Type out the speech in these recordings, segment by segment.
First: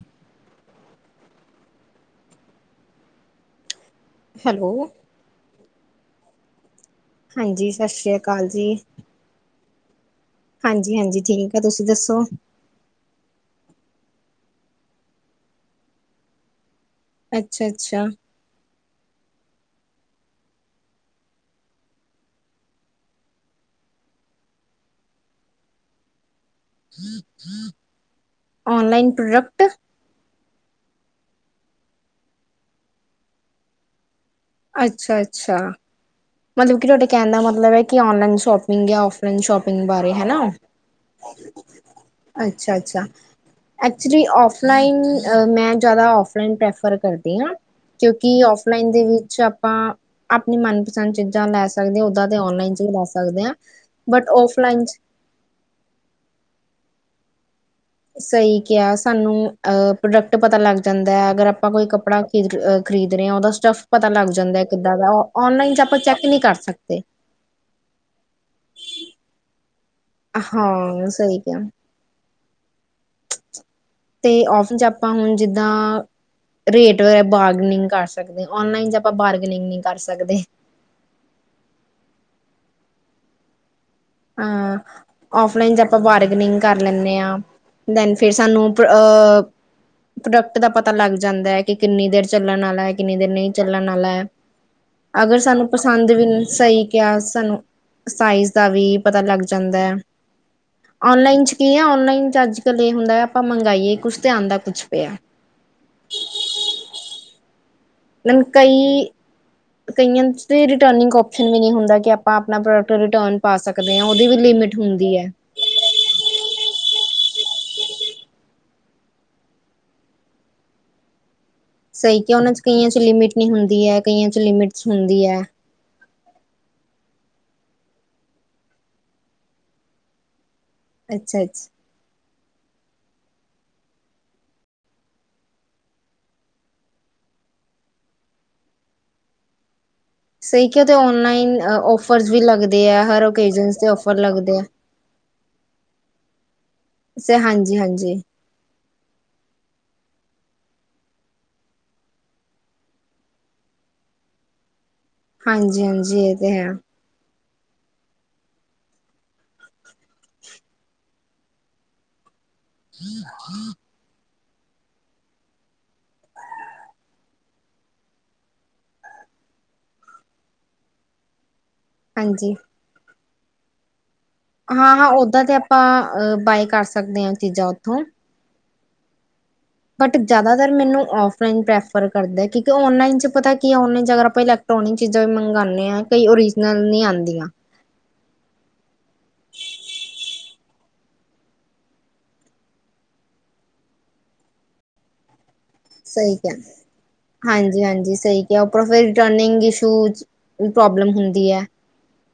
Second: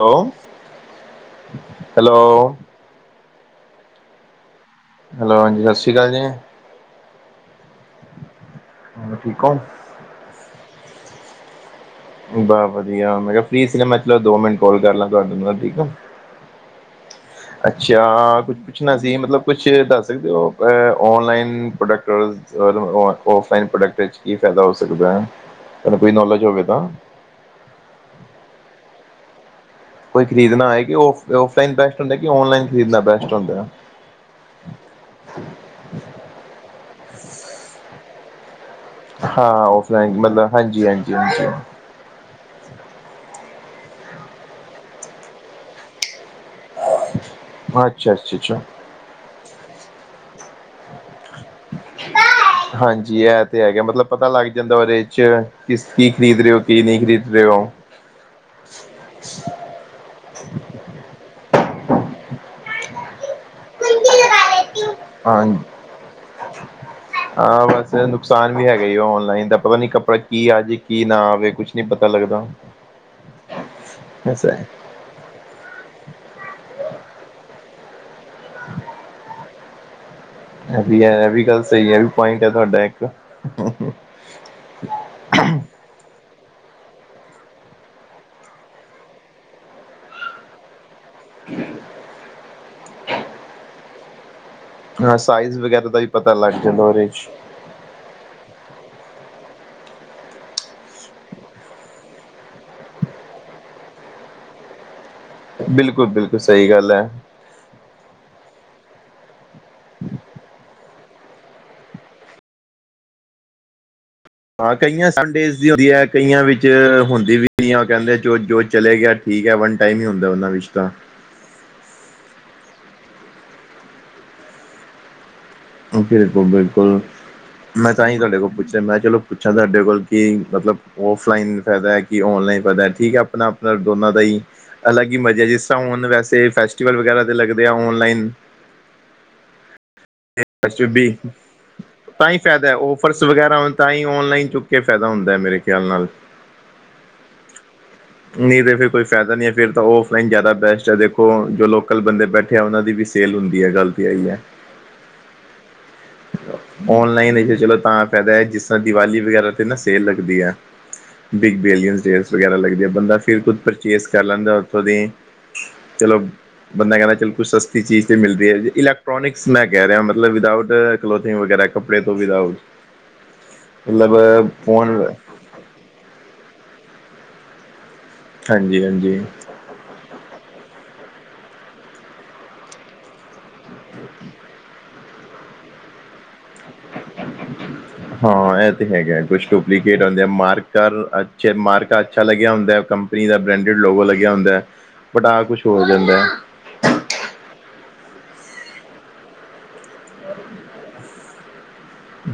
Hello hello hello hello ਹਾਂਜੀ ਸਤਿ ਸ਼੍ਰੀ ਅਕਾਲ ਜੀ ਹਾਂਜੀ ਸਤਿ ਸ੍ਰੀ ਅਕਾਲ ਜੀ, ਠੀਕ ਹੋ ਹਾਂਜੀ-ਹਾਂਜੀ ਠੀਕ ਆ, ਤੁਸੀਂ ਦੱਸੋ? ਬਸ ਵਧੀਆ ਮੈਂ ਕਿਹਾ ਫ੍ਰੀ ਸੀ ਨਾ ਮੈਂ ਕਿਹਾ ਚਲੋ ਦੋ ਮਿੰਟ ਕਾਲ ਕਰ ਲਾਂ ਤੁਹਾਡੇ ਨਾਲ ਠੀਕ ਓ ਅੱਛਾ-ਅੱਛਾ, ਅੱਛਾ ਕੁਛ ਪੁੱਛਣਾ ਸੀਂ ਮਤਲਬ ਕੁਛ ਦੱਸ ਸਕਦੇ ਹੋ ਔਨਲਾਈਨ ਪ੍ਰੋਡਕਟ ਔਰ ਔਫਲਾਈਨ ਪ੍ਰੋਡਕਟ 'ਚ ਕੀ ਫਾਇਦਾ ਹੋ ਸਕਦਾ ਹੈ ਤਾਨੂੰ ਕੋਈ ਨੌਲੇਜ ਹੋਵੇ ਤਾਂ। ਔਨਲਾਈਨ ਪ੍ਰੋਡਕਟ ਕੋਈ ਖਰੀਦਣਾ ਹੋਏ ਕਿ ਔਫਲਾਈਨ ਬੈਸਟ ਹੁੰਦੈ ਔਨਲਾਈਨ ਖਰੀਦ ਬੈਸਟ ਹੁੰਦਾ। ਅੱਛਾ-ਅੱਛਾ, ਮਤਲਬ ਕਿ ਤੁਹਾਡੇ ਕਹਿਣ ਦਾ ਮਤਲਬ ਹੈ ਕਿ ਔਨਲਾਈਨ ਸ਼ੋਪ ਔਫਲਾਇਨ ਹਾਂ ਸ਼ੋਪਿੰਗ ਬਾਰੇ ਔਫਲਾਈਨ ਹਨਾ ਮਤਲਬ ਹਾਂਜੀ ਹਾਂਜੀ ਹਾਂਜੀ ਅੱਛਾ ਅਛਾ ਐਕਚੁਲੀ ਔਫਲਾਈਨ ਮੈਂ ਜ਼ਿਆਦਾ ਔਫਲਾਈਨ ਪ੍ਰੈਫਰ ਕਰਦੀ ਹਾਂ। ਅੱਛਾ ਕਿਉਂਕਿ ਅੱਛਾ ਅੱਛਾ ਔਫਲਾਈਨ ਦੇ ਵਿੱਚ ਆਪਾਂ ਆਪਣੀ ਮਨਪਸੰਦ ਚੀਜ਼ਾਂ ਲੈ ਸਕ ਦੇ ਓਦਾਂ ਔਨਲਾਈਨ ਚ ਵੀ ਦੱਸ ਹਾਂਜੀ ਸਕਦੇ ਇਹ ਆਂ ਤੇ ਹੈਗਾ ਮਤਲਬ ਪਤਾ ਬਟ ਲੱਗ ਜਾਂਦਾ ਔਫਲਾਈਨ ਚ ਉਹਦੇ ਚ ਕਿਸ ਕੀ ਖਰੀਦ ਰਹੇ ਹੋ ਕੀ ਨਹੀਂ ਖਰੀਦ ਰਹੇ ਹੋ ਸਹੀ ਕਿਹਾ ਸਾਨੂੰ ਅਹ ਪ੍ਰੋਡਕਟ ਪਤਾ ਲੱਗ ਜਾਂਦਾ, ਅਗਰ ਆਪਾਂ ਕੋਈ ਕੱਪੜਾ ਖਰੀਦ ਰਹੇ ਆ ਉਹਦਾ ਸਟਫ ਪਤਾ ਲੱਗ ਜਾਂਦਾ, ਕਿੱਦਾਂ ਦਾ ਹਾਂ ਔਨਲਾਈਨ ਚ ਆਪਾਂ ਚੈੱਕ ਨਹੀਂ ਕਰ ਸਕਦੇ। ਹਾਂ। ਬਸ ਨੁਕਸਾਨ ਵੀ ਹੈਗੇ ਆ ਔਨਲਾਈਨ ਦਾ ਪਤਾ ਨੀ ਕੀ ਆ ਜੇ ਕੀ ਹਾਂ ਨਾ ਸਹੀ ਆਵੇ ਕਿਹਾ ਕੁਛ ਨੀ ਪਤਾ ਲੱਗਦਾ। ਤੇ ਐਸਾ ਔਫਨ ਚ ਆਪਾਂ ਹੁਣ ਜਿੱਦਾਂ ਰੇਟ ਵਰਾ ਬਾਰਗਨਿੰਗ ਕਰ ਸਕ ਔਨਲਾਈਨ ਚ ਆਪਾਂ ਬਾਰਗਨਿੰਗ ਨਹੀਂ ਕਰ ਸਕਦੇ ਇਹ ਵੀ ਐ ਇਹ ਵੀ ਗੱਲ ਸਹੀ ਐ ਇਹ ਵੀ ਪੁਆਇੰਟ ਹੈ ਤੁਹਾਡਾ ਇੱਕ ਅਂ ਔਫਲਾਈਨ ਚ ਆਪਾਂ ਬਾਰਗਨਿੰਗ ਕਰ ਲੈਂਨੇ ਹਾਂ। ਦੈਨ ਫੇਰ ਸਾਨੂੰ ਹ ਪ੍ਰੋਡਕਟ ਦਾ ਪਤਾ ਲੱਗ ਜਾਂਦਾ, ਕਿ ਕਿੰਨੀ ਦੇਰ ਚੱਲਣ ਆਲਾ ਕਿੰਨੀ ਦੇਰ ਨਹੀਂ ਚੱਲਣ ਆਲਾ ਹਾਂ ਅਗਰ ਸਾਈਜ਼ ਸਾਨੂੰ ਵਗੈਰਾ ਦਾ ਪਸੰਦ ਪਤਾ ਵੀ ਲੱਗ ਜਾਂਦਾ ਸਹੀ ਉਹਦੇ ਕਿਹਾ ਚ ਸਾਨੂੰ ਸਾਈਜ਼ ਦਾ ਵੀ, ਪਤਾ ਲੱਗ ਜਾਂਦੈ। ਔਨਲਾਈਨ ਚ ਕੀ ਐ ਔਨਲਾਈਨ ਚ ਅੱਜ ਕੱਲ ਇਹ ਹੁੰਦਾ ਆਪਾਂ ਮੰਗਾਈਏ ਕੁਛ ਆਂਦਾ ਕੁੱਛ ਪਿਆ ਬਿਲਕੁਲ - ਬਿਲਕੁਲ ਸਹੀ ਗੱਲ ਹੈ। ਕਈ ਕਈਆਂ ਰਿਨਿੰਗ ਓਪਸ਼ਨ ਵੀ ਨਹੀਂ ਹੁੰਦਾ ਕਿ ਆਪਾਂ ਆਪਣਾ ਪ੍ਰੋਡਕਟ ਰਿਟਰਨ ਪਾ ਸਕਦੇ ਹਾਂ ਉਹਦੀ ਵੀ ਹਾਂ ਲਿਮਿਟ ਕਈਆਂ ਹੁੰਦੀ ਹੈ। ਸਾਡੇਸ ਹੁੰ ਹੈ ਕਈਆਂ ਵਿੱਚ ਹੁੰਦੀ ਵੀ ਨਹੀਂ ਐ ੳਹ ਕਹਿੰਦੇ ਜੋ ਜੋ ਚਲੇ ਗਿਆ ਠੀਕ ਹੈ ਵਨ ਟਾਈਮ ਹੀ ਹੁੰਦੈ ਉਹਨਾਂ ਵਿੱਚ ਤਾਂ ਸਹੀ ਕਿਹਾ ਉਹਨਾਂ ਚ ਕਈਆਂ ਚ ਲਿਮਿਟ ਨਹੀਂ ਹੁੰਦੀ ਹੈ, ਕਈਆਂ ਚ ਲਿਮਿਟ ਹੁੰਦੀ ਹੈਂ ਬਿਲਕੁਲ-ਬਿਲਕੁਲ ਮੈਂ ਤਾਂ ਹੀ ਤੁਹਾਡੇ ਕੋਲ ਪੁੱਛਿਆ ਮੈਂ ਚਲੋ, ਪੁੱਛਾਂ ਤੁਹਾਡੇ ਕੋਲ ਕਿ ਮਤਲਬ ਅੱਛਾ ਔਫਲਾਈਨ ਅੱਛਾ। ਫਾਇਦਾ ਹੈ ਕਿ ਔਨਲਾਈਨ ਫਾਇਦਾ ਠੀਕ ਹੈ ਆਪਣਾ ਆਪਣਾ ਦੋਨਾਂ ਦਾ ਹੀ ਅਲੱਗ ਹੀ ਮਜ਼ ਹੈ ਜਿਸ ਤਰ੍ਹਾਂ ਹੁਣ ਵੈਸੇ ਫੈਸਟੀਵਲ ਵਗੈਰਾ ਦੇ ਲੱਗਦੇ ਆ ਔਨਲਾਈਨ ਸਹੀ ਅਛ ਕਿ ਉਹਦੇ ਬੀ ਔਨਲਾਈਨ ਤਾਂ ਔਫਰਸ ਹੀ ਵੀ ਫਾਇਦਾ ਹੈ ਲੱਗਦੇ ਆ ਔਫਰਸ ਹਰ ਵਗੈਰਾ ਓਕੇਜਨ ਤੇ ਤਾਂ ਹੀ ਔਫਰ ਔਨਲਾਈਨ ਲੱਗਦੇ ਆ। ਚੁੱਕ ਕੇ ਪੈਦਾ ਹੁੰਦਾ ਮੇਰੇ ਖਿਆਲ ਨਾਲ ਹਾਂਜੀ ਹਾਂਜੀ ਨਹੀਂ ਤਾਂ ਫਿਰ ਕੋ ਫਾਇਦਾ ਨਹੀਂ ਹੈ ਫਿਰ ਤਾਂ ਔਫਲਾਈਨ ਜ਼ਿਆਦਾ ਬੈਸਟ ਹੈ ਦੇਖੋ ਜੋ ਲੋਕਲ ਬੰਦੇ ਬੈਠੇ ਤੇ ਉਹਨਾਂ ਦੀ ਵੀ ਸੇਲ ਹੁੰਦੀ ਹੈ ਗੱਲ ਤੇ ਆਈ ਹੈ ਹਾਂਜੀ ਹਾਂਜੀ ਇਹ ਤੇ ਹੈ ਔਨਲਾਈਨ ਚਲੋ ਤਾਂ ਫਾਇਦਾ ਹੈ ਜਿਸ ਤਰ੍ਹਾਂ ਦੀਵਾਲੀ ਵਗੈਰਾ ਤੇ ਨਾ ਸੇਲ ਲਗਦੀ ਹੈ ਬਿੱਗ ਬਿਲੀਅਨਸ ਡੇਜ਼ ਵਗੈਰਾ ਲੱਗਦੀ ਆ ਬੰਦਾ ਫਿਰ ਖੁਦ ਪਰਚੇਜ਼ ਕਰ ਲੈਂਦਾ ਉੱਥੋਂ ਦੀ ਚਲੋ ਬੰਦਾ ਕਹਿੰਦਾ ਚਲ ਕੁਛ ਸਸਤੀ ਚੀਜ਼ ਤੇ ਮਿਲਦੀ ਹੈ ਇਲੈਕਟ੍ਰੋਨਿਕਸ ਮੈਂ ਕਹਿ ਰਿਹਾ ਮਲ ਮਤਲਬ ਵਿਦਾਊਟ ਕਲੋਥਿੰਗ ਵਗੈਰਾ ਕੱਪੜੇ ਤੋਂ ਹਾਂਜੀ। ਵਿਦਾਊਟ ਮਤਲਬ ਹਾਂ ਫੋਨ ਹਾਂ ਓਦਾਂ ਤੇ ਆਪਾਂ ਬਾਏ ਕਰ ਸਕਦੇ ਹਾਂ ਚੀਜ਼ਾਂ ਉੱਥੋਂ ਹਾਂਜੀ ਹਾਂਜੀ ਬਟ ਜ਼ਿਆਦਾਤਰ ਮੈਨੂੰ ਫਲਾਈਨ ਪ੍ਰੈਫਰ ਕਰਦਾ ਹੈ ਕਿਉਂਕਿ ਔਨਲਾਈਨ ਚ ਪਤਾ ਕੀ ਹੈ ਨਲਾਈਨ ਚ ਅਗਰ ਆਪਾਂ ਪ੍ਰੋਣੀ ਚੀਜ਼ਾਂ ਵੀ ਮੰਗਵਾਉਂਦੇ ਹਾਂ ਕਈ ਓਰੀਜਨਲ ਨਹੀਂੀ ਆਉਂਦੀਆਂ ਹਾਂ ਇਹ ਤੇ ਹੈਗਾ ਕੁਛ ਡੁਪਲੀਕੇਟ ਹੁੰਦੇ ਆ ਮਾਰਕਰ ਅੱਛੇ ਮਾਰਕ ਅੱਛਾ ਲੱਗਿਆ ਹੁੰਦਾ ਕੰ ਪਨੀ ਦਾ ਬ੍ਰੈਂਡ ਲੋਗਾ ਲੱਗਿਆ ਹੋੁੰ ਹੈ ਪਟਾ ਕੁਛ ਹੋ ਗਿਆ ਸਹੀ ਕਿਆ ਹਾਂਜੀ ਹਾਂਜੀ ਸਹੀ ਕਿਆ ਉਪਰੋਂ ਫਿਰ ਰਿਟਰਨਿੰਗ ਸ਼ੂਜ਼ ਪ੍ਰੋਬਲਮ ਹੁੰਦੀ ਹੈ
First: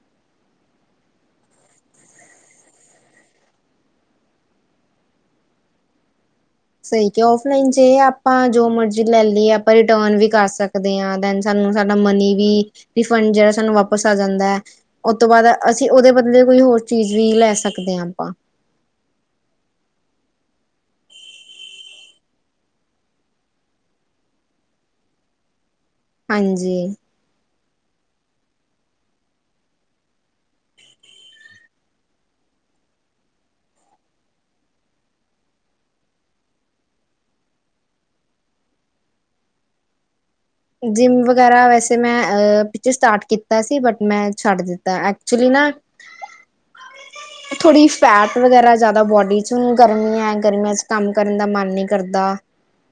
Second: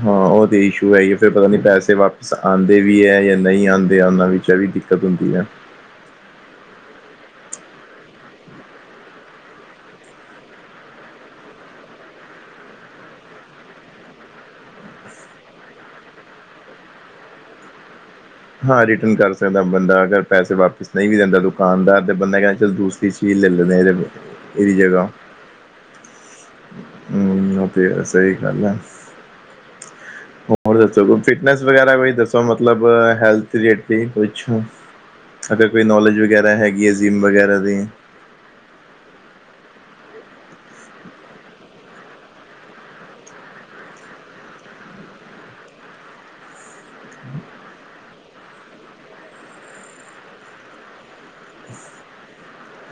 ਹਾਂ ਉਹ ਤੇ ਇਸ਼ੂ ਹੈ ਹੀ ਆ ਫਰ ਪਤਾ ਨੀ ਪੈਸੇ ਵਾਪਿਸ ਆਉਂਦੇ ਵੀ ਹੈ ਜਾਂ ਨਹੀਂ ਆਉਂਦੇ ਆ ਉਹਨਾਂ ਵਿੱਚ ਵੀ ਦਿੱਕਤ ਹੁੰਦੀ ਹੈ ਸਹੀ ਕਿਆ ਫਲਾਈਨ ਜ ਆਪਾਂ ਜੋ ਮਰਜੀ ਲੈ ਲਈਏ ਆਪਾਂ ਰਿਟਰਨ ਵੀ ਕਰ ਸਕਦੇ ਹਾਂਨ ਸਾਨੂੰ ਸਾਡਾ ਮਨੀ ਵੀ ਰਿੀਫੰਡ ਸਾਨੂੰ ਵਾਪਿਸ ਆ ਜਾਂਦਾ ਹੈ ਉਹ ਤੋਂ ਬਾਅਦ ਅਸੀਂ ਉਹਦੇ ਬਦਲੇ ਕੋਈ ਹੋਰ ਚੀਜ਼ ਵੀ ਲੈ ਸਕਦੇ ਹਾਂ ਆਪਾਂ ਹਾਂ ਰਿਟਰਨ ਕਰ ਸਕਦਾ ਬੰਦਾ ਅਗਰ ਪੈਸੇ ਵਾਪਿਸ ਨਹੀਂ ਵੀ ਦਿੰਦਾ ਦੁਕਾਨਦਾਰ ਤੇ ਬੰਦਾ ਕਹਿੰਦਾ ਚ ਦੂਸ ਸ ਚੀਲੋਰੇ ਇਹ ਜਗਾ ਹਾਂਜੀ ਹਮ ਤੇ ਸਹੀ ਗੱਲ ਆ ਹੋਰ ਦੋ ਫਿਟਨਸ ਵਗੈਰਾ ਵੀ ਦੱਸੋ ਮਤਲਬ ਹੈਲਥ ਹੈ ਵਿਚ ਅਗਰ ਕੋਈ ਨੌਲੇਜ ਵਗੈਰਾ ਹੈਗੀ ਹੈ ਜ਼ਿਮ ਵਗੈਰਾ ਦੀ ਜਿੰਮ ਵਗੈਰਾ ਵੈਸੇ ਮੈਂ ਪਿੱਛੇ ਸਟਾਰਟ ਕੀਤਾ ਸੀ ਬਟ ਮੈਂ ਛੱਡ ਦਿੱਤਾ ਐਕਚੁਲੀ ਨਾ [inaudible] [unintelligible] ਥੋੜ੍ਹੀ ਫੈਟ ਵਗੈਰਾ ਜ਼ਿਆਦਾ ਬੋਡੀ 'ਚ ਹੁਣ ਗਰਮੀੀਆਂ ਹੈ ਗਰਮੀਆਂ 'ਚ ਕੰਮ ਕਰਨ ਦਾ ਮਨ ਨਹੀਂ ਕਰਦਾ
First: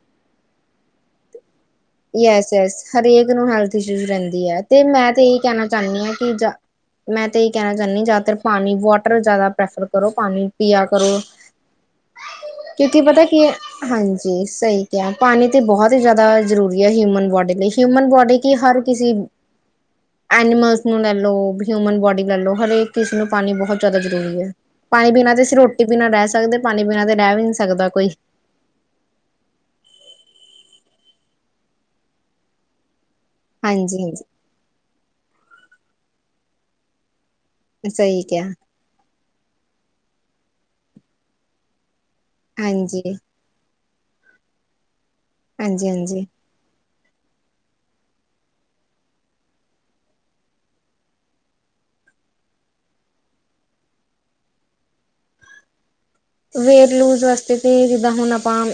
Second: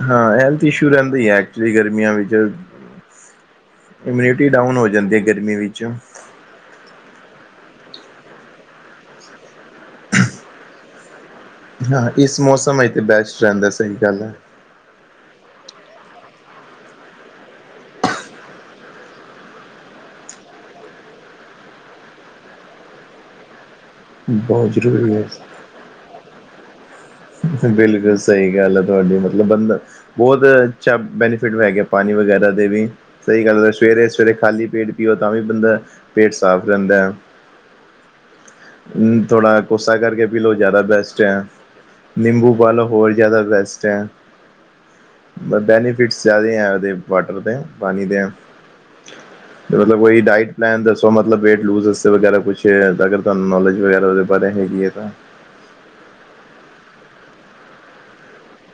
ਹਾਂ ਹੈਲਥ ਇਸ਼ੂ ਰਹਿੰਦੀ ਹੈ ਐਕਲੀ ਗਰਮੀ ਯਸ ਯਸ ਹਰੇਕ ਨੂੰ ਹੈਲਥ ਇਸ਼ੂ ਰਹਿੰਦੀ ਇਮਿਊਨਿਟੀ ਹੈ ਡਾਊਨ ਤੇ ਹੋ ਮੈਂ ਜਾਂਦੀ ਹੈ ਤੇ ਇਹੀ ਗਰਮੀ ਕਹਿਣਾ ਵਿੱਚ ਚਾਹੁੰਦੀ ਹਾਂ ਕਿ ਜਾ ਮੈਂ ਤੇ ਇਹ ਕਹਿਣਾ ਚਾਹੁੰਦੀ ਜ਼ਿਆਦਾਤਰ ਪਾਣੀ ਵਾਟਰ ਜ਼ਿਆਦਾ ਪ੍ਰੈਫਰ ਕਰੋ ਪਾਣੀ ਪੀਆ ਕਰੋ ਹਾਂ ਇਸ ਮੌਸਮ ਵਿੱਚ ਕਿਉਂਕਿ ਤਾਂ ਪਤਾ ਕੀ ਬੈਸਟ ਰਹਿੰਦਾ ਸਹੀ ਗੱਲ ਹੈ ਹਾਂਜੀ ਸਹੀ ਪਾਣੀ ਤੇ ਬਹੁਤ ਹੀ ਜ਼ਿਆਦਾ ਜ਼ਰੂਰੀ ਹੈ ਹਿਊਮਨ ਬੋਡੀ ਲਈ ਹਿਊਮਨ ਬੋਡੀ ਕਿ ਹਰ ਕਿਸੇ ਐਨੀਮਲਸ ਨੂੰ ਲੈ ਲਓ ਹਿਊਮਨ ਬੋਡੀ ਲੈ ਲਓ ਹਰੇਕ ਕਿਸਨ ਨੂੰ ਪਾਣੀ ਬਹੁਤ ਜ਼ਿਆਦਾ ਜ਼ਰੂਰੀ ਹੈ ਬਹੁਤ ਪਾਣੀ ਜ਼ਰੂਰੀ ਹੈ ਪੀਣਾ ਤੇ ਅਸੀਂ ਰੋਟੀ ਪੀਣਾ ਰਹਿ ਸਕਦੇ ਪਾਣੀ ਪੀਣਾ ਤੇ ਰਹਿ ਵੀ ਨਹੀਂ ਸਕਦਾ ਕੋਈ। ਬਿਲਕੁਲ ਸਹੀ ਗੱਲ ਆ ਤੁਹਾਡੀ ਮਤਲਬ ਬੰ ਬਹੁਤ ਅੱਛਾ ਬੈਨੀਫਿਟ ਹੈਗੇ ਪਾਣੀ ਵਗੈਰਾ ਦੇ ਵੀ ਸਹੀ ਗੱਲ ਸਵੇਰੇ ਸਵੇਰੇ ਹਾਂਜੀ-ਹਾਂਜੀ, ਖਾਲੀ ਪੇਟ ਪੀਓ ਤਾਂ ਵੀ ਬੰਦਾ ਪੇਟ ਸਾਫ਼ ਰਹਿੰਦਾ ਹੈ। ਸਹੀ ਕਿਆ ਥੋੜਾ ਕੋਸਾ ਕਰ ਕੇ ਪੀ ਲਓ ਜ਼ਿਆਦਾ ਬੈਸਟ ਹੈ। ਨਿੰਬੂ ਪਾ ਲਓ ਹਾਂਜੀ। ਹੋਰ ਜ਼ਿਆਦਾ ਬੈਸਟ ਹੈ। ਬੈਨੀਫਿਟਸ ਹਾਂਜੀ-ਹਾਂਜੀ, ਜ਼ਿਆਦੇ ਹੈ ਉਹਦੇ ਵਾਟਰ ਦੇ ਪਾਣੀ ਦੇ ਮਤਲਬ ਕੋਈ ਡਾਇਟ ਪਲੈਨ ਦੱਸੋ ਮਤਲਬ ਵੇਟ ਲੂਜਸ ਵਗੈਰਾ ਕੁਛ ਅਗਰ ਤੁਹਾਨੂੰ ਨੌਲੇਜ ਵਗੈਰਾ ਪਰ ਹੈਗੀ ਏ ਤਾਂ ਵੇਤ ਲੂਜ ਵਾਸਤੇ ਤੇ ਜਿੱਦਾਂ ਹੁਣ ਆਪਾਂ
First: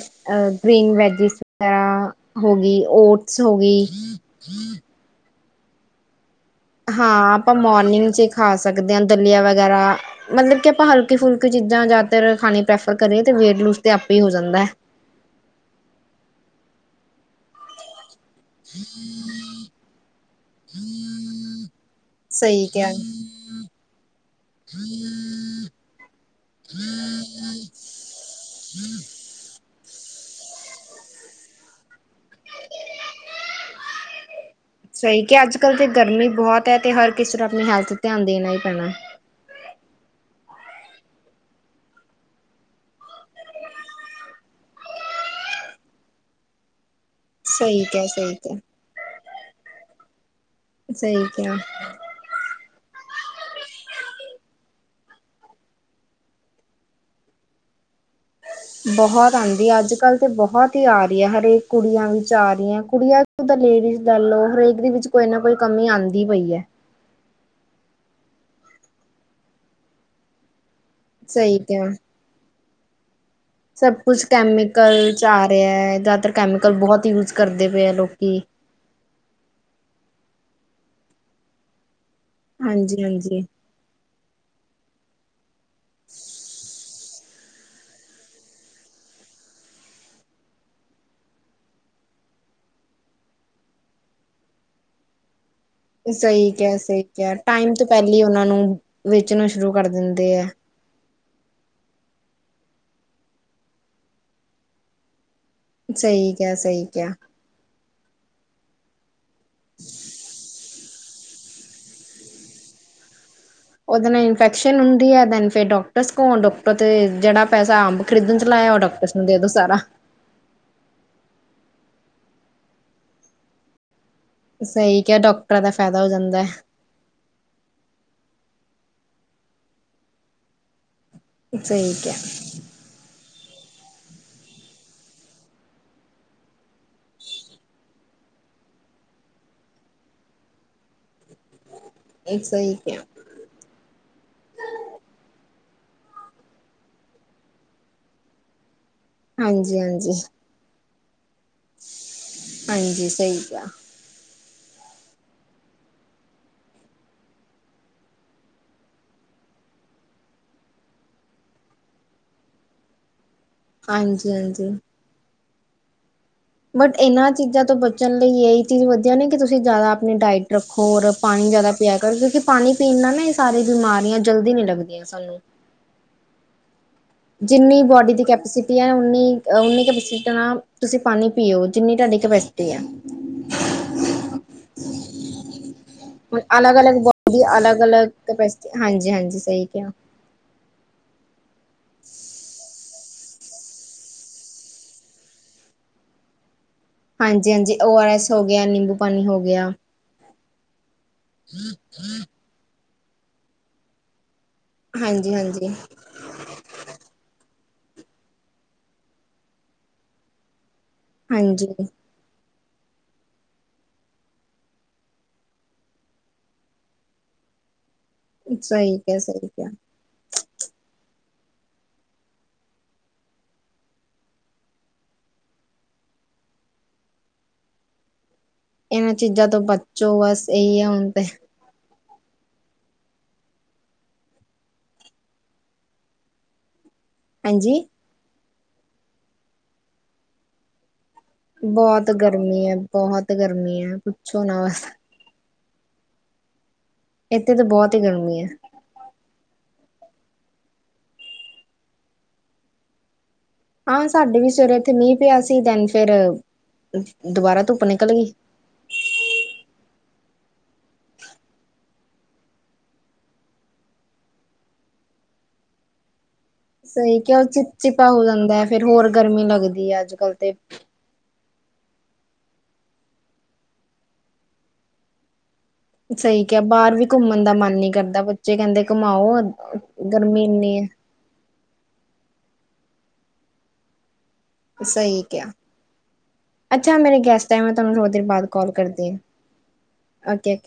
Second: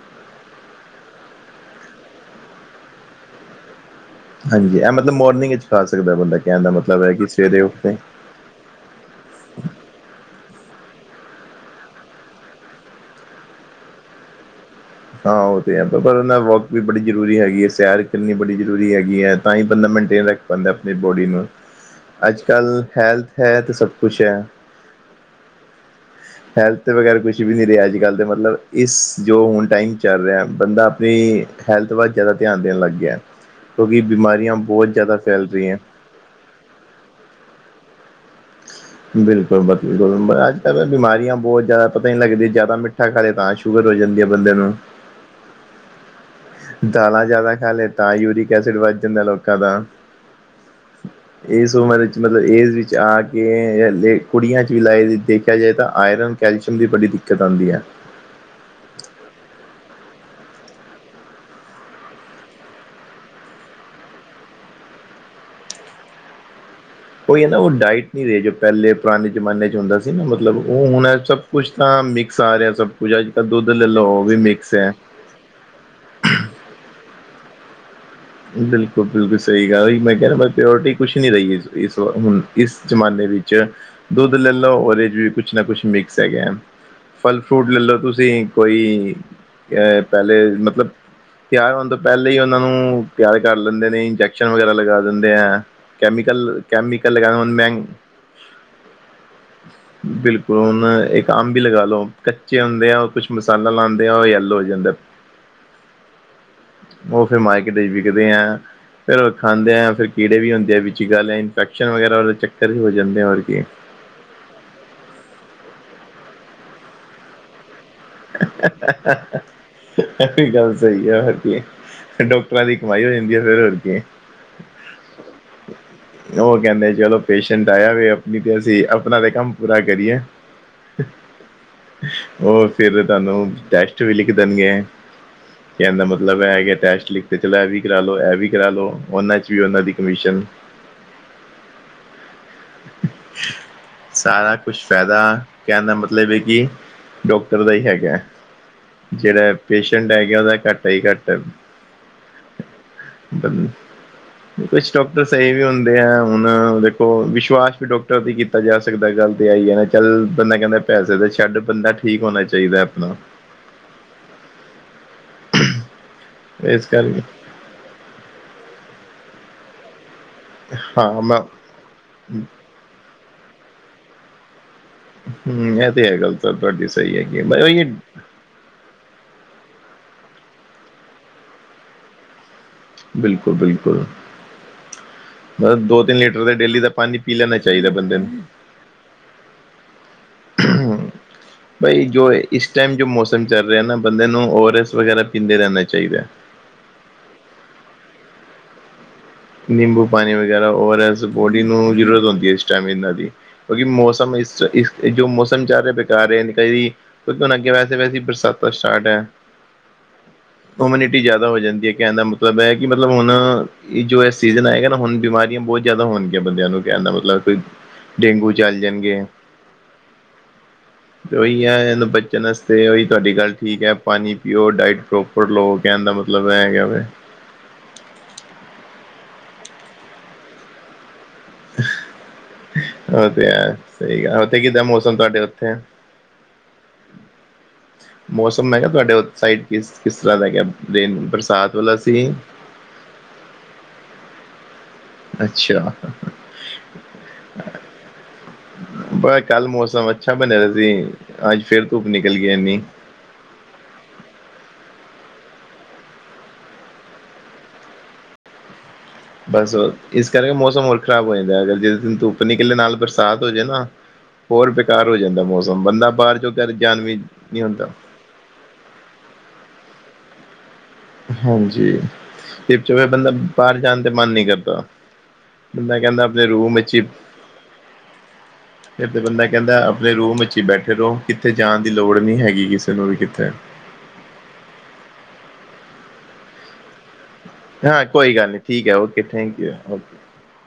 ਗ੍ਰੀਨ ਵੈਜਿਸ ਵੈਰਾ ਹੋ ਗੀ, ਓਟਸ ਹੋ ਗੀ ਹਾਂਜੀ, ਇਹ ਮਤਲਬ ਮੋਰਨਿੰਗ ਇਚ ਖਾ ਸਕਦਾ ਬੰਦਾ, ਕਹਿਣ ਦਾ ਮਤਲਬ ਹੈ ਕਿ ਹਾਂ, ਆਪਾਂ ਸਵੇਰੇ ਉੱਠਦੇ ਮੋਰਨਿੰਗ 'ਚ ਖਾ ਸਕਦੇ ਹਾਂ, ਦਲੀਆ ਵਗੈਰਾ ਮਤਲਬ ਕਿ ਆਪਾਂ ਹਲਕੀ-ਫੁਲਕੀ ਚੀਜ਼ਾਂ ਜ਼ਿਆਦਾਤਰ ਖਾਣੀ ਪ੍ਰੈਫਰ ਕਰੀਏ ਤੇ ਵੇਟ ਲੂਜ ਤੇ ਆਪੇ ਹੀ ਹੋ ਜਾਂਦਾ। ਹਾਂ ਉਹ ਤੇ ਹੈ। ਪਰ ਪਰ ਉਹਨਾਂ ਵੋਕ ਵੀ ਬੜੀ ਜ਼ਰੂਰੀ ਹੈਗੀ ਏ, ਸੈਰ ਕਰਣੀ ਬੜੀ ਜ਼ਰੂਰੀ ਹੈਗੀ ਹੈ ਤਾਂ ਹੀ ਬੰਦਾ ਮੈਨਟੇਨ ਰੱਖ ਪਾਂਦਾ ਅਪਨੀ ਬੋਡੀ ਨੂੰ। ਅੱਜ ਸਹੀ ਕੱਲ ਕਿਹਾ। ਹੈਲਥ ਹੈ ਤੇ ਸਭ ਕੁਛ ਹੈ। ਹੈਲਥ ਵਗੈਰਾ ਕੁਛ ਵੀ ਨਹੀਂ ਰਿਹਾ। ਅੱਜ ਕੱਲ ਤੇ ਮਤਲਬ ਇਸ ਜੋ ਹੁਣ ਟਾਈਮ ਚੱਲ ਰਿਹਾ। ਬੰਦਾ ਆਪਣੀ ਹੈਲਥ ਵੱਲ ਜ਼ਿਆਦਾ ਧਿਆਨ ਦੇਣ ਲੱਗ ਗਿਆ ਕਿਉਂਕਿ ਬਿਮਾਰੀਆਂ ਬਹੁਤ ਜ਼ਿਆਦਾ ਸਹੀ ਕਿ ਫੈਲ ਅੱਜ ਕੱਲ ਰਹੀਆਂ ਤੇ ਗਰਮੀ ਬਹੁਤ ਹੈ ਤੇ ਹਰ ਕਿਸੇ ਨੂੰ ਆਪਣੀ ਹੈਲਥ ਧਿਆਨ ਦੇਣਾ ਹੀ ਪੈਣਾ। ਬਿਲਕੁਲ- ਬਿਲਕੁਲ ਅੱਜ ਕੱਲ ਬਿਮਾਰੀਆਂ ਬਹੁਤ ਜ਼ਿਆਦਾ ਪਤਾ ਨੀ ਲੱਗਦੀ ਜ਼ਿਆਦਾ ਮਿੱਠਾ ਖਾ ਲਏ ਤਾਂ ਸ਼ੁਗ ਸ਼ੂਗਰ ਹੋ ਜਾਂਦੀ ਏ ਬੰਦੇ ਨੂੰ। ਦਾਲਾਂ ਜ਼ਿਆਦਾ ਖਾ ਸਹੀ ਲੇ ਕਿਹਾ ਤਾ ਸਹੀ ਯੂਰਿਕ ਕਿਹਾ ਐਸਿਡ ਵੱਧ ਜਾਂਦਾ ਲੋਕਾਂ ਦਾ। ਸਹੀ ਕਿਹਾ। ਇਸ ਉਮਰ ਚ ਮਤਲਬ ਏਜ ਵਿੱਚ ਆ ਕੇ ਲੇ ਕੁੜੀਆਂ 'ਚ ਵੀ ਲਾਏ ਦੇਖਿਆ ਜਾਵੇ ਤਾਂ ਆਇਰਨ ਕੈਲਸ਼ੀਅਮ ਦੀ ਬੜੀ ਦਿੱਕਤ ਆਂਦੀ ਐ। ਬਹੁਤ ਆਂਦੀ ਹੈ ਅੱਜ ਕੱਲ ਤੇ ਬਹੁਤ ਹੀ ਆ ਰਹੀ ਹੈ। ਹਰੇਕ ਕੁੜੀਆਂ ਵਿੱਚ ਆ ਰੀਆਂ। ਕੁੜੀਆਂ ਤਾਂ ਲੇਡੀਜ਼ ਲੈ ਲਓ ਹਰੇਕ ਦੇ ਵਿੱਚ ਕੋਈ ਨਾ ਕੋਈ ਕਮੀ ਆਂਦੀ ਪਈ ਐ। ਉਹੀ ਹੈ ਨਾ ਉਹ ਡਾਇਟ ਨਹੀਂ ਰਹੇ ਜੋ ਪਹਿਲੇ ਪੁਰਾਣੇ ਜ਼ਮਾਨੇ 'ਚ ਹੁੰਦਾ ਸੀ ਨਾ ਮਤਲਬ। ਉਹ ਹੁਣ ਸਭ ਸਹੀ ਕੁਛ ਕਿਹਾ। ਤਾਂ ਮਿਕਸ ਆ ਰਿਹਾ ਸਭ ਕੁਛ ਅੱਜ ਕਲ ਦੁੱਧ ਲੈ ਸਭ ਲਓ ਉਹ ਕੁਛ ਵੀ ਮਿਕਸ ਐ। ਕੈਮੀਕਲ ਚ ਆ ਰਿਐ ਜ਼ਿਆਦਾਤਰ ਕੈਮੀਕਲ ਬਹੁਤ ਯੂਜ ਕਰਦੇ ਪਏ ਐ ਲੋਕੀ। ਬਿਲਕੁਲ-ਬਿਲਕੁਲ ਸਹੀ ਗੱਲ ਓਈ ਮੈਂ ਕਹਿ ਰਿਹਾ ਮ ਪਿਓਰਟੀ ਕੁਛ ਨਹੀਂ ਰਹੀ ਇਸ-ਇਸ ਵ ਹੁਣ। ਇਸ ਹਾਂਜੀ ਜ਼ਮਾਨੇ ਹਾਂਜੀ ਵਿੱਚ ਦੁੱਧ ਲੈ ਲਓ ਉਹਦੇ ਚ' ਵੀ ਕੁਛ ਨਾ ਕੁਛ ਮਿਕਸ ਹੈਗੈ। ਫਲ ਫਰੂਟ ਲੈ ਲਓ ਤੁਸੀਂ ਕੋਈ ਅਹ ਪਹਿਲੇ ਮਤਲਬ ਤਿਆਰ ਹੋਣ ਤੋਂ ਪਹਿਲੇ ਹੀ ਉਹਨਾਂ ਨੂੰ ਤਿਆਰ ਕਰ ਲੈਂਦੇ ਨੇ ਇੰਜੈਕਸ਼ਨ ਵਗੈਰਾ ਲਗਾ ਦਿੰਦੇ ਐਂ। ਸਹੀ ਕਿਆ-ਸਹੀ ਕਿਆ ਟਾਈਮ ਤੋਂ ਪਹਿਲੇ ਹੀ ਉਹਨਾਂ ਨੂੰ ਵੇਚਣਾ ਸ਼ੁਰੂ ਕਰ ਦਿੰਦੇ ਐ। ਬਿਲਕੁਲ ਹੁਣ ਇੱਕ ਅੰਬ ਈ ਲਗਾ ਲੋ ਕੱਚੇ ਹੁੰਦੇ ਐਂ ਉਹ ਕੁਛ ਮਸਾਲਾ ਲਾਂਦੇ ਐਂ ਉਹ ਯੈਲੋ ਹੋ ਜਾਂਦੈ। ਸਹੀ ਕਿਹਾ ਸਹੀ ਕਿਹਾ ਉਹ ਫਿਰ ਮਾਈਕ ਦੇ ਵਿਕਦੇ ਐਂ। ਫਿਰ ਉਹ ਖਾਂਦੇ ਆ ਫਿਰ ਕੀੜੇ ਵੀ ਹੁੰਦੇ ਆ ਵਿੱਚ ਹੀ ਗੱਲ ਹੈ ਇਨਫੈਕਸ਼ਨ ਵਗੈਰਾ ਉਹਦੇ ਚੱਕਰ ਵੀ ਹੋ ਜਾਂਦੇ ਆ ਹੋਰ ਕੀ ਉਹਦੇ ਨਾਲ ਇਨਫੈਕਸ਼ਨ ਹੁੰਦੀ ਹੈ ਦੈਨ ਫਿਰ ਡਾਕਟਰਸ ਕੋਂ ਡੋਕਟਰ ਤੇ ਜਿਹੜਾ ਪੈਸਾ ਆਂਬ ਖਰੀਦਣ ਚ ਲਾਇਆ ਓਹ ਡਾਕਟਰਸ ਨੂੰ ਦੇ ਦੋ ਸਾਰਾ। ਐ ਵੀ ਗੱਲ ਸਹੀ ਐ ਹੋਰ ਕੀ ਡਾਕਟਰਾਂ ਦੀ ਕਮਾਈ ਹੋ ਜਾਂਦੀ ਐ ਫਿਰ ਹੋਰ ਕੀ ਏ। ਸਹੀ ਕਿਹਾ ਡਾਕਟਰਾਂ ਦਾ ਫਾਇਦਾ ਹੋ ਜਾਂਦਾ। ਉਹ ਕਹਿੰਦੇ ਚਲੋ ਪੇਸ਼ੈਂਟ ਆਇਆ ਵੇ ਆਪਨੀ ਤੇ ਅਸੀਂ ਅਪਨਾ ਤੇ ਕੰਮ ਪੂਰਾ ਕਰੀਏ। ਸਹੀ ਕਿਹਾ। ਉਹ ਫਿਰ ਤੁਹਾਨੂੰ ਟੈਸਟ ਵੀ ਲਿਖ ਦੇਣਗੇ। ਕੈਣ ਦ ਮਤਲਬ ਐ ਹੈਗੈ ਟੈਸਟ ਲਿਖ ਤੇ ਚਲੋ ਇਹ ਵੀ ਕਰਾ ਲਓ ਇਹ ਵੀ ਕਰਾ ਲਓ ਉਹਨਾਂ 'ਚ ਵੀ ਉਹਨਾਂ ਦੀ ਕਮਿਸ਼ਨ। ਇੱਕ ਸਹੀ ਕਿਆ। ਸਾਰਾ ਕੁਛ ਫਾਇਦਾ ਕਹਿਣ ਦਾ ਮਤਲਬ ਏ ਕਿ ਡੋਕਟਰ ਦਾ ਹੀ ਹੈਗੈ ਜਿਹੜਾ ਹਾਂਜੀ ਪੇਸ਼ੈਂਟ ਹਾਂਜੀ ਹੈਗੈ ਉਹਦਾ ਘਾਟਾ ਈ ਘਾਟਾ। ਹਾਂਜੀ ਸਹੀ ਕਿਆ। ਕੁਛ ਡੋਕਟਰ ਸਹੀ ਵੀ ਹੁੰਦੇ ਐਂ ਹੁਣ ਦੇਖੋ ਵਿਸ਼ ਵਿਸ਼ਵਾਸ ਵੀ ਡੋਕਟਰ ਤੇ ਈ ਕੀਤਾ ਜਾ ਸਕਦਾ ਗੱਲ ਤੇ ਐ ਈ ਏ ਨਾ ਚੱਲ ਬੰਦਾ ਕਹਿੰਦਾ ਪੈਸੇ ਤੇ ਛੱਡ ਬੰਦਾ ਠ ਠੀਕ ਹੋਣਾ ਚਾਹੀਦਾ ਆਪਣਾ। ਹਾਂਜੀ-ਹਾਂਜੀ। [unintelligible] ਬਟ ਕਰਕੇ ਇਹਨਾਂ ਚੀਜ਼ਾਂ ਤੋਂ ਬਚਣ ਲਈ ਇਹੀ ਚੀਜ਼ ਵਧੀਆ ਨੀ ਕਿ ਤੁਸੀਂ ਜ਼ਿਆਦਾ ਆਪਣੀ ਡਾਇਟ ਔਰ ਹਾਂ ਮੈਂ ਪਾਣੀ ਜ਼ਿਆਦਾ ਪੀਆ ਕਰੋ। ਕਿਉਂਕਿ' ਪਾਣੀ ਪੀਣ ਨਾਲ ਨਾ ਇਹ ਸਾਰੀ ਬਿਮਾਰੀਆਂ ਜਲਦੀ ਨੀ ਲੱਗਦੀਆਂ ਸਾਨੂੰ। ਐ ਤੇ ਹੈ ਗੱਲ ਤੁਹਾਡੀ ਸਹੀ ਏ ਪਰ ਐਵੀਂ। ਉ ਉਨੀ ਤੁਸੀਂ ਪਾਣੀ ਪੀਓ, ਜਿੰਨੀ ਤੁਹਾਡੀ ਕਪੈਸਿਟੀ ਹੈ। ਬਿਲਕੁਲ-ਬਿਲਕੁਲ। ਹੁਣ ਲੀਟਰ ਦਾ ਡੇਲੀ ਦਾ ਅਲਗ-ਅਲਗ ਪਾਣੀ ਬੰਦੇ ਪੀ ਦੀ ਲੈਣਾ ਅਲੱਗ- ਚਾਹੀਦਾ ਅਲੱਗ ਬੰਦੇ ਕ ਹਾਂਜੀ-ਹਾਂਜੀ ਸਹੀ ਕਿਹਾ। ਨੂੰ ਬਈ ਜੋ ਇਸ ਟਾਈਮ ਜੋ ਮੌਸਮ ਚੱਲ ਰਿਹਾ ਨਾ ਬੰਦੇ ਨੂੰ ਓਰਸ ਵਗੈਰਾ ਪੀਂਦੇ ਰਹਿਣਾ ਚਾਹੀਦਾ ਹੈ। ਹਾਂਜੀ-ਹਾਂਜੀ ਓ ਆਰ ਐਸ ਹੋ ਗਿਆ। ਨਿੰਬੂ ਪਾਣੀ ਹੋ ਗਿਆ। ਨਿੰਬੂ ਪਾਣੀ ਵਗੈਰਾ ਔਰ ਬੋਡੀ ਨੂੰ ਜ਼ਰੂਰਤ ਹੁੰਦੀ ਹੈ। [unintelligible] ਜੇਵੇ ਇਨਦੀ। ਜੋ ਮੋਸਮ ਹਾਂਜੀ-ਹਾਂਜੀ। ਚਲ ਰਿਹਾ ਇਸ ਤਰਾ ਜਾ ਰਹੇ ਨ ਕੇ ਕਿਉਂਕਿ ਹੁਣ ਅੱਗੇ ਵੈਸੇ-ਵੈਸੇ ਬਰਸਾਤਾਂ ਸਟਾਰਟ ਹੈ। ਕਮਿਨਿਟੀ ਜਿਆਦਾ ਹੋ ਹਾਂਜੀ ਜਾਂਦੀ ਹੈ। ਹਾਂਜੀ ਕਹਿਣ ਦਾ ਮਤਲਬ ਹੈ ਕਿ' ਮਤਲਬ ਹੁਣ ਜੋ ਸੀਜ਼ਨ ਆਏਗਾ ਨਾ ਹੁਣ ਬਿਮਾਰੀਆਂ ਬਹੁਤ ਜ਼ਿਆਦਾ ਹੋਣਗੀਆਂ ਬੰਦਿਆਂ ਨੂੰ। ਕਹਿਦਾ ਮਤਲਬ ਕੋਈ ਡੇਂਗੂ ਚੱਲ ਸਹੀ ਕਿਹਾ ਜਾਣਗੇ। ਸਹੀ ਕਿਹਾ। ਉਹੀ ਹੈ। ਇਹਨੂੰ ਬਚਣ ਵਾਸਤੇ ਉਹੀ ਤੁਹਾਡੀ ਗੱਲ ਠੀਕ ਹੈ। ਪਾਣੀ ਪੀਓ, ਡਾਇਟੋ ਪਰ ਲੋਕ ਕਹਿਣ ਦਾ ਮਤਲਬ ਏ ਹੈਗਾ ਵ। ਇਹਨਾਂ ਚੀਜ਼ਾਂ ਤੋਂ ਬੱਚੋ ਬਸ ਇਹੀ ਹੈ ਹੁਣ ਤੇ। ਉਹ ਤੇ ਹੈ। ਸਹੀ ਗ ਉੱਥੇ ਕਿੱਦਾਂ ਮੌਸਮ ਤੁਹਾਡੇ ਉੱਥੇ? [inaudible] ਹਾਂਜੀ। ਮੌਸਮ ਹੈਗਾ ਤੁਹਾਡੇ ਸਾਈਡ ਕਿਸ-ਕਿਸ ਤਰ੍ਹਾਂ ਦਾ ਹੈ। ਰਨਾ। ਬਹੁਤ ਗਰਮੀ ਹੈ, ਬਹੁਤ ਗਰਮੀ ਹੈ। ਪੁੱਛੋ ਨਾ ਬਸ ਅੱਛਾ। ਇੱਥੇ ਤਾਂ ਬਹੁਤ ਹੀ ਗਰਮੀ ਹੈ। ਪਰ ਕੱਲ ਮੌਸਮ ਅੱਛਾ ਬਣ ਰਿਹਾ ਸੀ। ਅੱਜ ਫੇਰ ਧੁੱਪ ਨਿਕਲ ਗਈ ਇੰਨੀ। ਹਾਂ, ਸਾਡੇ ਵੀ ਸਵੇਰੇ ਉੱਥੇ ਮੀਂਹ ਪਿਆ ਸੀ ਦੈਨ ਫੇਰ ਦੁਬਾਰਾ ਧੁੱਪ ਨਿਕਲ ਗਈ। ਬਸ ਇਸ ਕਰਕੇ ਮੌਸਮ ਹੋਰ ਖ਼ਰਾਬ ਹੋ ਜਾਂਦਾ। ਅਗਰ ਜੇ ਦਿਨ ਧੁੱਪ ਨਿਕਲੇ ਨਾਲ ਬਰਸਾਤ ਹੋ ਜਾਏ ਨਾ ਹੋਰ ਬੇਕਾਰ ਹੋ ਜਾਂਦਾ ਮੌਸਮ, ਬੰਦਾ ਬਾਹਰ ਜੋ ਕਰ ਜਾਣ ਵੀ ਸਹੀ ਕਿਹਾ ਆ ਨਹੀਂ ਚਿਪ- ਹੁੰਦਾ ਚਿਪਾ ਹੋ ਜਾਂਦਾ ਹੈ। ਫੇਰ ਹੋਰ ਗਰਮੀ ਲੱਗਦੀ ਹੈ। ਅੱਜ ਕੱਲ ਤੇ ਹਾਂਜੀ, ਤੇ ਚ' ਬੰਦਾ ਬਾਹਰ ਜਾਣ ਤੇ ਮਨ ਨਹੀਂ ਕਰਦਾ। ਬੰਦਾ ਕਹਿੰਦਾ ਸਹੀ ਆਪਣੇ ਕਿਹਾ ਰੂਮ ਵਿੱਚ ਬਾਹਰ ਹੀ ਵੀ ਘੁੰਮਣ ਦਾ ਮਨ ਨੀਂ ਕਰਦਾ। ਬੱਚੇ ਕਹਿੰਦੇ ਫਿਰ ਤੇ ਘੁਮਾਓ। ਬੰਦਾ ਕਹਿੰਦਾ ਆਪਣੇ ਰੂਮ ਗਰਮੀ ਵਿੱਚ ਹੀ ਇੰਨੀ ਹੈ ਬੈਠੇ ਰਹੋ। ਕਿੱਥੇ ਜਾਣ ਦੀ ਲੋੜ ਨਹੀਂ ਹੈਗੀ ਕਿਸੇ ਨੂੰ ਵੀ ਕਿੱਥੇ। ਸਹੀ ਕਿਹਾ, ਅੱਛਾ ਮੇਰੇ ਗੈਸਟ ਮੈਂ ਤੁਹਾਨੂੰ ਹਾਂ ਥੋਡੀ ਦੇਰ ਕੋਈ ਬਾਅਦ ਗੱਲ ਨਹੀਂ ਕੋਲ ਠੀਕ ਹੈ ਕਰਦੀ। Okay thank you okay.